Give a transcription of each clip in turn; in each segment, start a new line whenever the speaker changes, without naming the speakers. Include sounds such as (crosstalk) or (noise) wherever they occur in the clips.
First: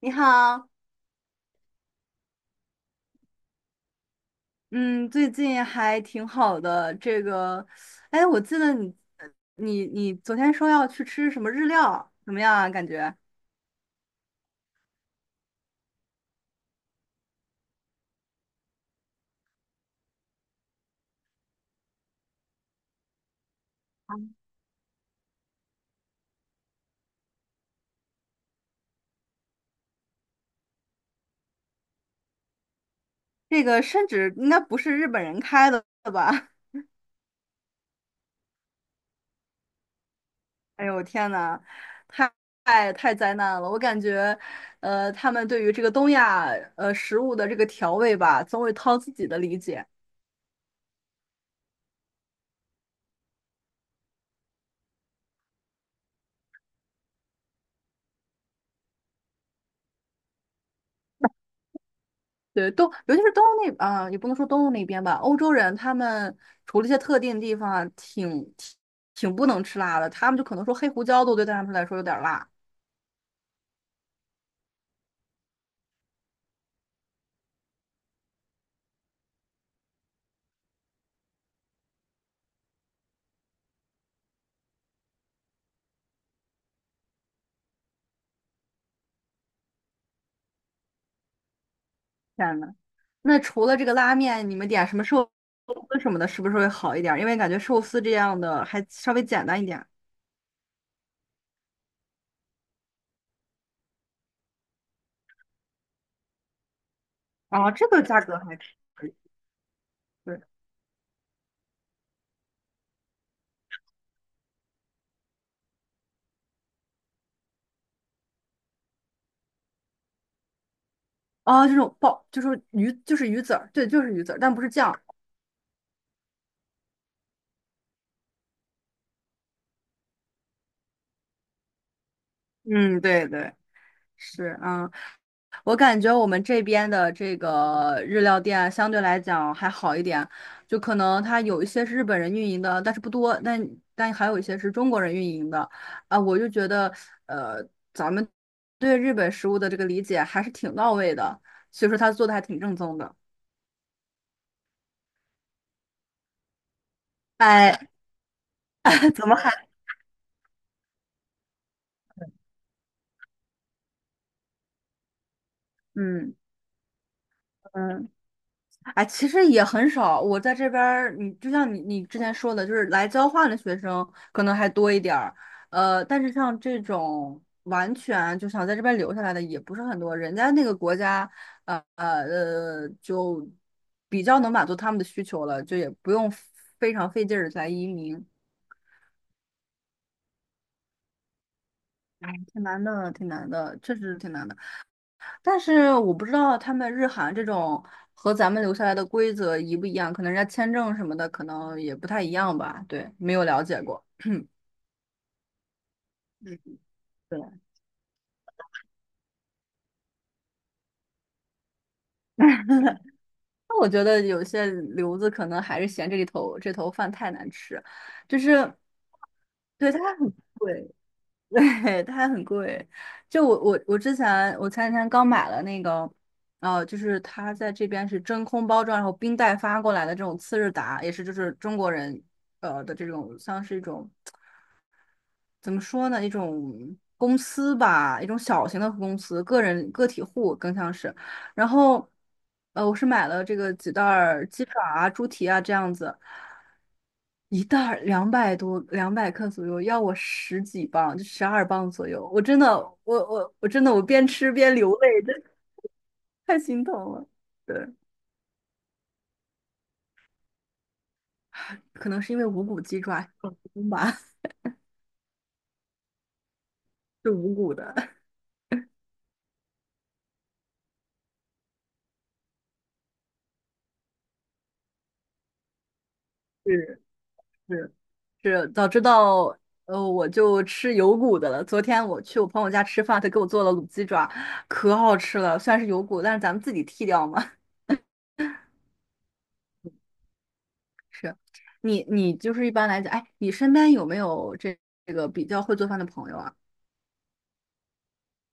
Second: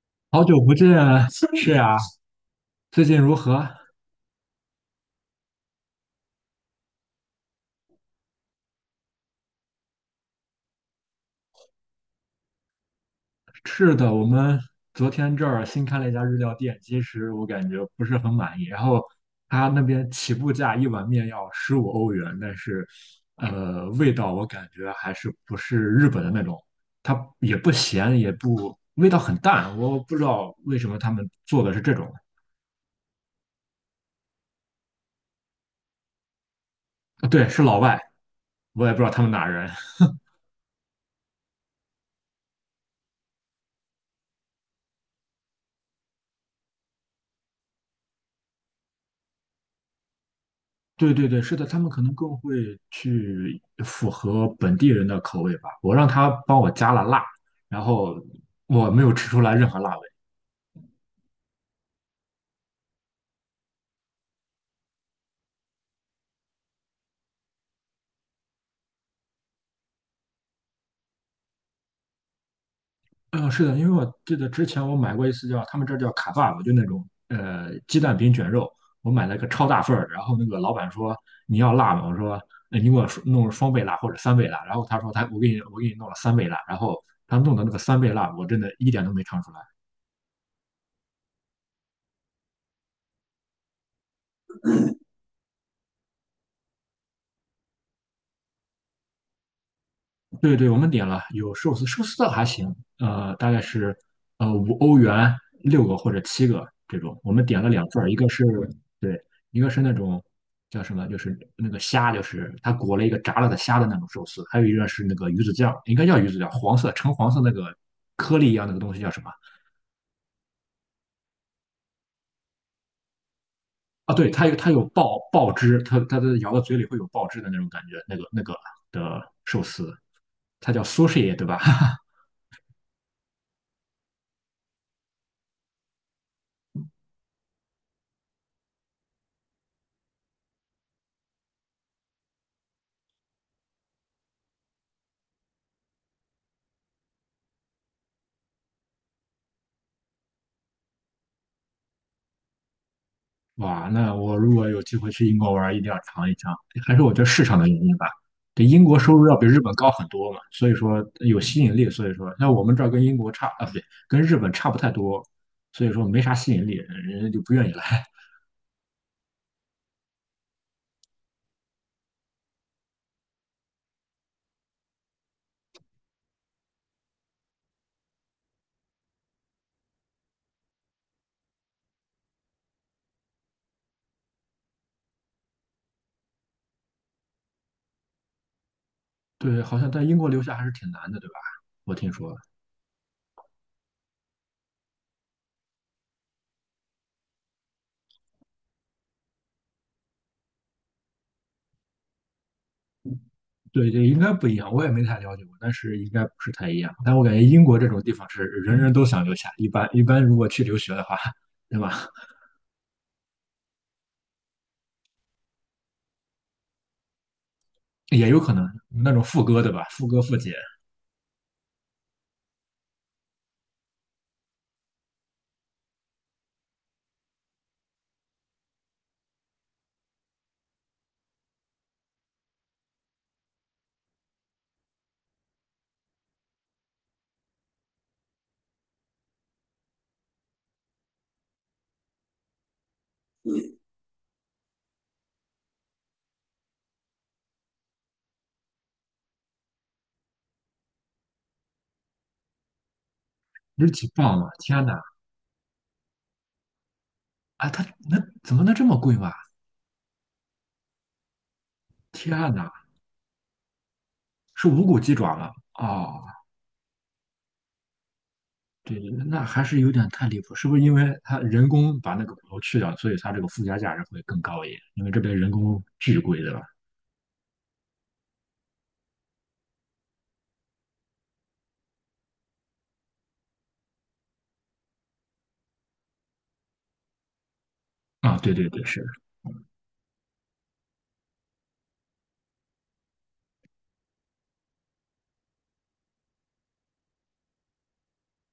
你
好久
好，
不见啊，(laughs) 是呀，最近如何？
嗯，最近还挺好的。这个，哎，我记得你昨天说要去吃什么日料，怎么样啊？感觉
是的，我们昨天这儿新开了一家日料店，其实我感觉不是很满意。然后他那边起步价一碗面要15欧元，但是味道我感觉还是不是日本的那种，它也不咸，也不，味道很淡。我不知道为什么他们做的是这种。
这个甚至应该不是日本人开的吧？
啊对，是老外，我也不知道他们哪人。
(laughs) 哎呦，天呐，太太太灾难了！我感觉，他们对于这个东亚食物的这个调味吧，总会掏自己的理解。
对对对，是的，他们可能更会去符合本地人的口味吧。我让他帮我加了辣，然后我没有吃出来任何辣味。
对，尤其是东欧那啊、也不能说东欧那边吧，欧洲人他们除了一些特定地方啊挺不能吃辣的，他们就可能说黑胡椒都对他们来说有点儿辣。
嗯，是的，因为我记得之前我买过一次叫他们这儿叫卡爸爸就那种鸡蛋饼卷肉，我买了个超大份儿，然后那个老板说你要辣吗？我说，你给我弄双倍辣或者三倍辣，然后他说他我给你我给你弄了三倍辣，然后他弄的那个三倍辣，我真的一点都没尝出来。
天呐，那除了这个拉面，你们点什么寿司什么的，是不是会好一点儿？因为感觉寿司这样的还稍微简单一点。
对对，我们点了有寿司，寿司倒还行，大概是五欧元六个或者七个这种。我们点了
啊，
两
这
份
个
儿，一
价
个
格
是
还可以。
对，一个是那种
对，
叫什么，就是那个虾，就是它裹了一个炸了的虾的那种寿司，还有一个是那个鱼子酱，应该叫鱼子酱，橙黄色那个颗粒一样那个东西叫什么？
啊，这种爆就是鱼，就是鱼籽儿，对，就是
啊，
鱼
对，
籽儿，
它
但
有
不是
它有
酱。
爆汁，它咬到嘴里会有爆汁的那种感觉，那个的寿司，它叫 sushi 对吧？(laughs)
嗯，对对。是，啊，我感觉我们这边的这个日料店啊相对来讲还好一点，就可能它有一些是日本人运营的，但是不多，但还有一些是中国人运营的，啊，我就觉得，呃，咱们对日本食物的这个理解还是挺到位的，所以说他做的还挺正宗的。
哇，那我如果有机会去英国玩儿一定要尝一尝。还是我觉得市场的
哎，
原因吧，这英国收
(laughs)
入
怎么
要比日
还
本高很多嘛，所以说有吸引力。所以说，那我们这儿跟英国差啊，不对，跟日本差不太多，所以说没啥
嗯。
吸引力，人家就不愿意来。
嗯？
(laughs)
哎，其实也很少。我在这边儿，你就像你之前说的，就是来交换的学生可能还多一点儿。但是像这种完全就想在这边留下来的也不是很多。人家那个国家，就比较能满足他们的需求了，就也不用非常费劲儿来移民，
对，好像在英国留下还是挺难的，对吧？我听说，
挺难的，挺难的，确实是挺难的。但是我不知道他们日韩这种和咱们留下来的规则一不一样，可能人家签证什么的可能也不太一样吧。对，没有了解
对
过。
对，应该不一样，我也没太了解过，但是应该不是
嗯，
太一样。但我感
对，
觉英国这种地方是人人都想留下，一般如果去留学的话，对吧？
那我觉得有些留子可能还是嫌这里头这头饭太难吃，
(laughs) 也
就
有可能
是
那种副歌，对吧？
对它
副歌、
很
副姐。
贵，(laughs) 对它很贵。就我之前我前几天刚买了那个，就是它在这边是真空包装，然后冰袋发过来的这种次日达，也是就是中国人的这种像是一种。怎么说呢？一种公司吧，一种小型的公司，个人个体户更像是。然后，我是买了这个几袋儿鸡爪啊、猪蹄啊这样子，一袋儿200多，200克左右，要我十几磅，就12磅左右。我真的，我真
日
的，我
几
边
磅啊！
吃边
天呐，
流泪，真的太心疼了。
啊，
对，
它那怎么能这么贵嘛？
可能是因为
天
无
呐，
骨鸡爪，吧，
是无骨鸡爪吗？哦，
(laughs) 是无骨的。
对，对，那还是有点太离谱，是不是因为它人工把那个骨头去掉，所以它这个附加价值会更高一点？因为这边人工巨贵，对吧？
是是是，早知道我就吃有骨的了。昨天我去我朋友家吃饭，他给我做了卤鸡爪，可好吃了。虽然是有骨，但是咱们自己剔掉嘛。(laughs)
啊，对对对，是，
是，你就是一般来讲，哎，你身边有没有这个比较会做饭的朋友啊？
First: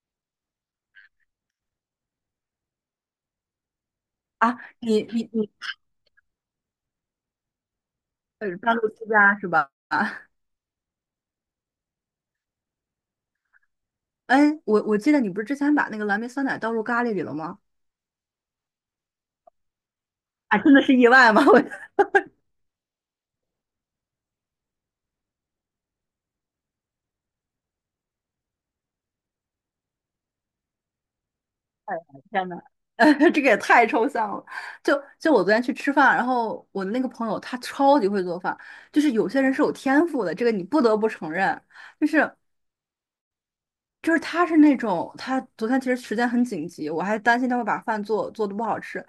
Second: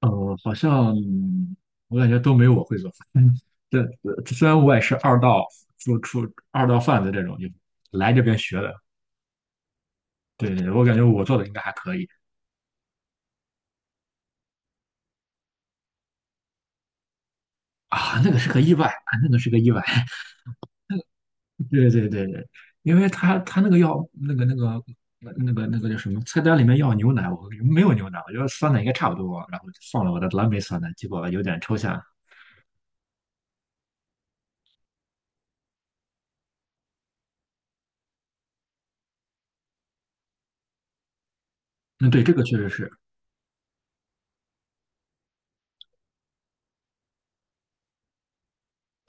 好像我感觉都没有我会做饭。(laughs) 嗯，这这虽
啊，
然我也是
你
二
你
道
你，
做出二道贩子这种，就来这边学的。
半路出家是吧？(laughs) 啊，
对对，我感觉我做的应该还可以
哎，我记得你不是之前把那个蓝莓酸奶倒入咖喱里了吗？
啊，那个是个意外，啊，那个是个意外。
啊，真的是意外吗？(laughs) 我
对对对对，因为他那个要那个叫什么菜单里面要牛奶，我没有牛奶，我觉得酸奶应该差不多，然后就放了我的蓝莓酸奶，结果有点抽象。
天呐，(laughs) 这个也太抽象了。就就我昨天去吃饭，然后我的那个朋友他超级会做饭，就是有些人是有天赋的，这个你不得不承认。就
嗯，对，
是
这个确实是，
就是他是那种，他昨天其实时间很紧急，我还担心他会把饭做的不好吃，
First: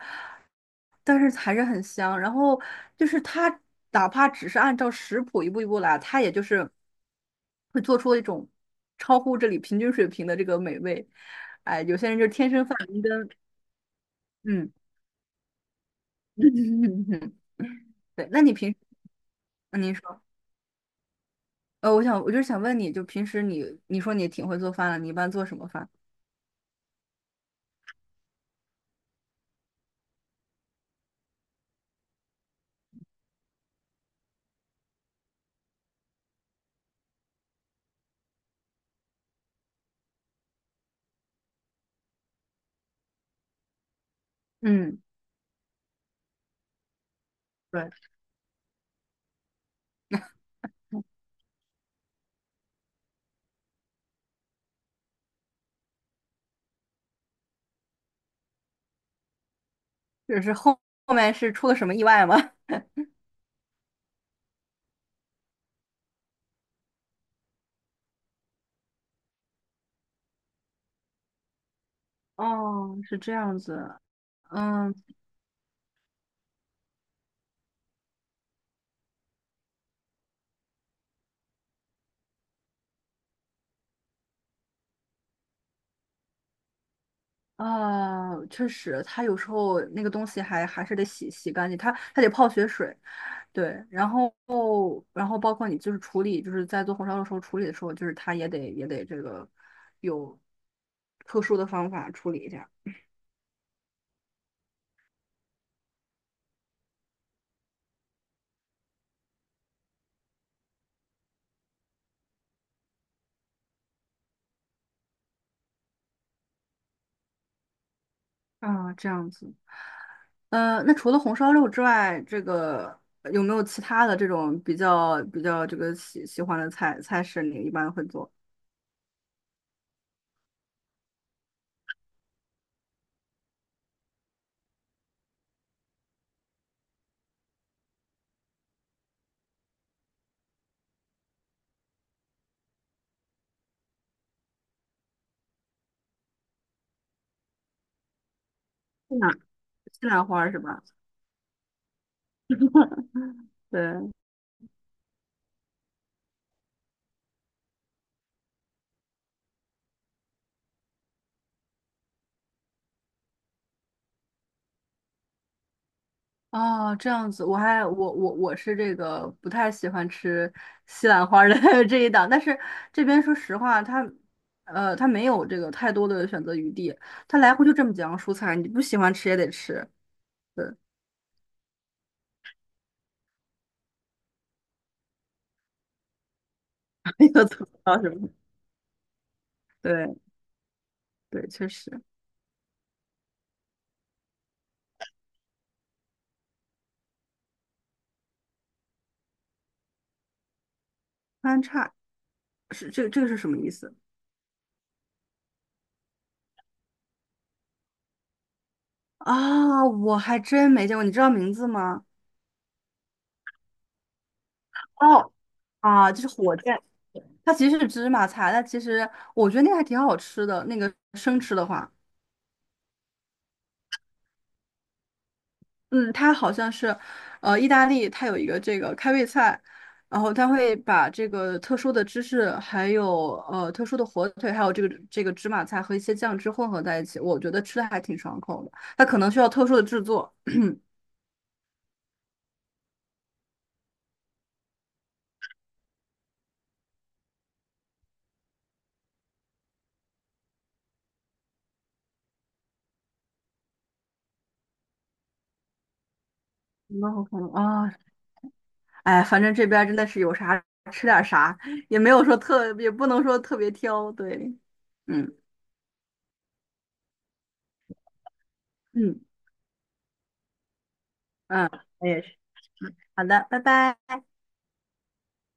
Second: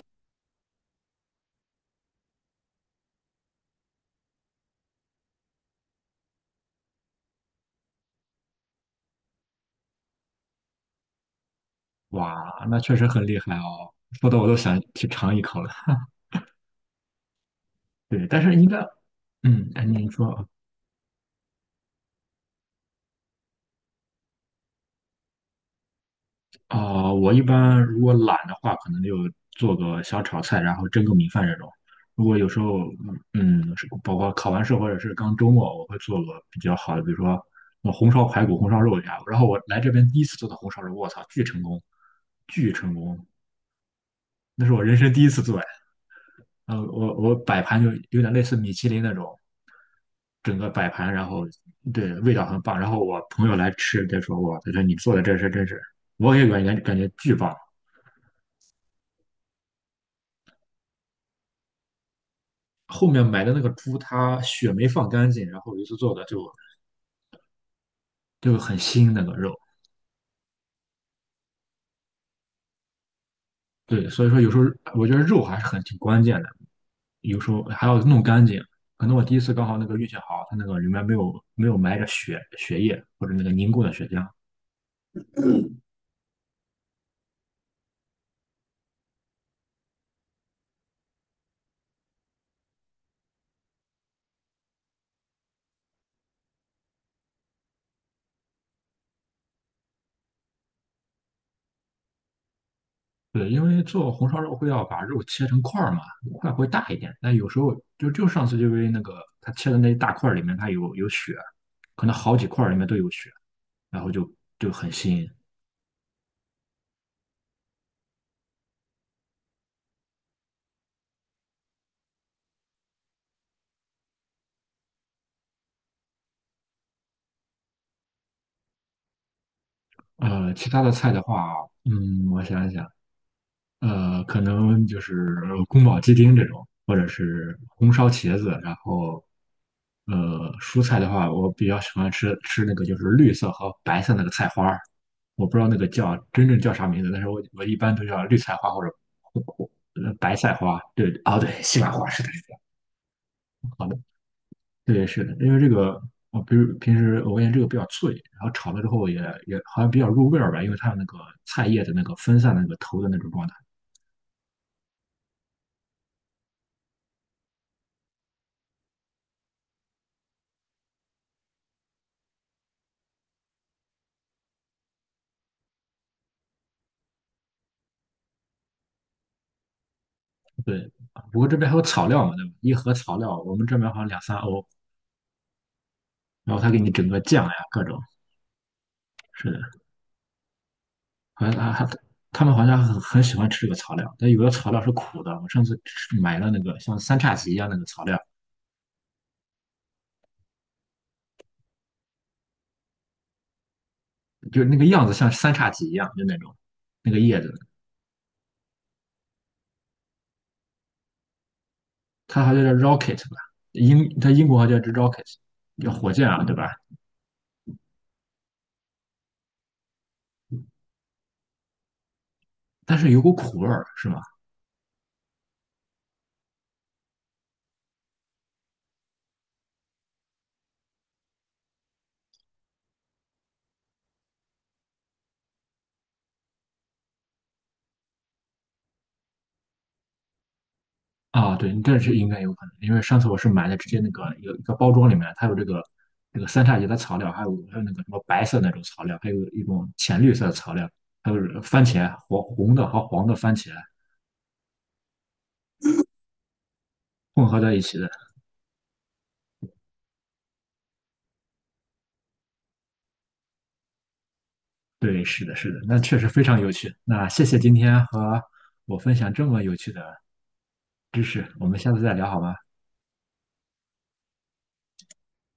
但是还是很香。然后就是他哪怕只是按照食谱一步一步来，他也就是会做出一种超乎这里平均水平的这个美味。哎，有些人就是天
哇，
生发
那确
明
实很
跟
厉害哦，说的我都
嗯。
想去尝一口了。
(laughs)
对，
对，那
但
你
是应
平时，
该，嗯，
嗯
哎，
您
你
说，
说啊，
我想，我就是想问你，就平时你，你说你挺会做饭的，你一般做什么饭？
啊，我一般如果懒的话，可能就做个小炒菜，然后蒸个米饭这种。如果有时候，是包括考完试或者是刚周末，我会做个比较好的，比如说红烧排骨、红烧肉呀。然后我来这边第一次做的红烧肉，我操，巨成功，巨成功！那是我人
嗯，
生第一次做呀。我摆盘就
对，
有点类似米其林那种，整个摆盘，然后对味道很棒。然后我朋友来吃，他说你做的这是真是，我也感觉巨棒。
就是后面是出了什么意外吗？(laughs)
后面买的那个猪，它血没放干净，然后一次做的就很腥那个肉。
哦，是这样子，
对，所以说有时候
嗯，
我觉得肉还是很挺关键的，有时候还要弄干净。可能我第一次刚好那个运气好，它那个里面没有埋着血液或者那个凝固的血浆。
啊，确实，它有时候那个东西还是得洗洗干净，它得泡血水，对，然后包括你就是处理，就是在做红烧肉的时候处理的时候，就是它也得这个有特殊的方法处理一下。
对，因为做红烧肉会要把肉切成块儿嘛，块会大一点。但有时候就上次就因为那个它切的那一大块儿里面它有血，可能好几块儿里面都有血，然后就很腥。
啊，这样子，那除了红烧肉之外，这个有没有其他的这种比较这个喜欢的菜式？你一般会做
其他的菜的话，我想一想，可能就是宫保鸡丁这种，或者是红烧茄子，然后，蔬菜的话，我比较喜欢吃那个就是绿色和白色那个菜花儿，我不知道那个真正叫啥名字，但是我一般都叫绿菜花或者
西兰
或或
西
呃
兰
白
花儿
菜
是
花，
吧？
对，哦对，西兰花是的，
(laughs) 对，
对，是的，因为这个，我比如平时我发现这个比较脆，然后炒了之后也好像比较入味儿吧，因为它有那个菜叶的那个分散的那个头的那种状态。
哦，这样子，我还我我我是这个不太喜欢吃西兰花儿的 (laughs) 这一档，但是这边说实话，它没有这个太多的选择余地，它来回就这么几样蔬菜，你不喜欢吃也得吃，对，
对，啊不过这边还有草料嘛，对吧？一盒草料，我们这边好像两三欧，然后他给你整
(laughs)
个
没
酱
有
呀，
做不
各种，
到什么，
是的，
对
好
对，
像
确
他他
实，
他们好像很喜欢吃这个草料，但有的草料是苦的。我上次买了那个像三叉戟一样那个草料，
番差是这个这个是什么意思？
就是那个样子像三叉戟一样，就那种那个叶子，
啊，我还真没见过，你知道名字吗？
它好像叫 rocket 吧，英它英国好像叫
哦，
rocket，叫火
啊，就
箭
是
啊，对
火
吧？
箭，它其实是芝麻菜，但其实我觉得那个还挺好吃的。那个生吃的话，
但是有股苦味儿，是吗？
嗯，它好像是，意大利它有一个这个开胃菜，然后它会把这个特殊的芝士，还有特殊的火腿，还有这个芝麻菜和一些酱汁混合在一起，我觉得吃的还挺爽口的。它可能需要特殊的制作，
啊，对，这是应该有可能，因为上次我是买的直接那个一个一个包装里面，它有这个三叉戟的草料，还有那个什么白色那种草料，还有一种浅绿色的草料，还有番茄黄红的和黄的番茄
那我可
混
能
合在一
啊，
起的。
哎，反正这边儿真的是有啥吃点儿啥，也没有说特，也不能说特别挑，对，
对，
嗯
是的，是的，那确实非常有趣。那谢谢今天和我分
嗯，
享这么有趣的知识，我
嗯，
们下次
我
再
也
聊
是。
好吗？
好的，拜拜。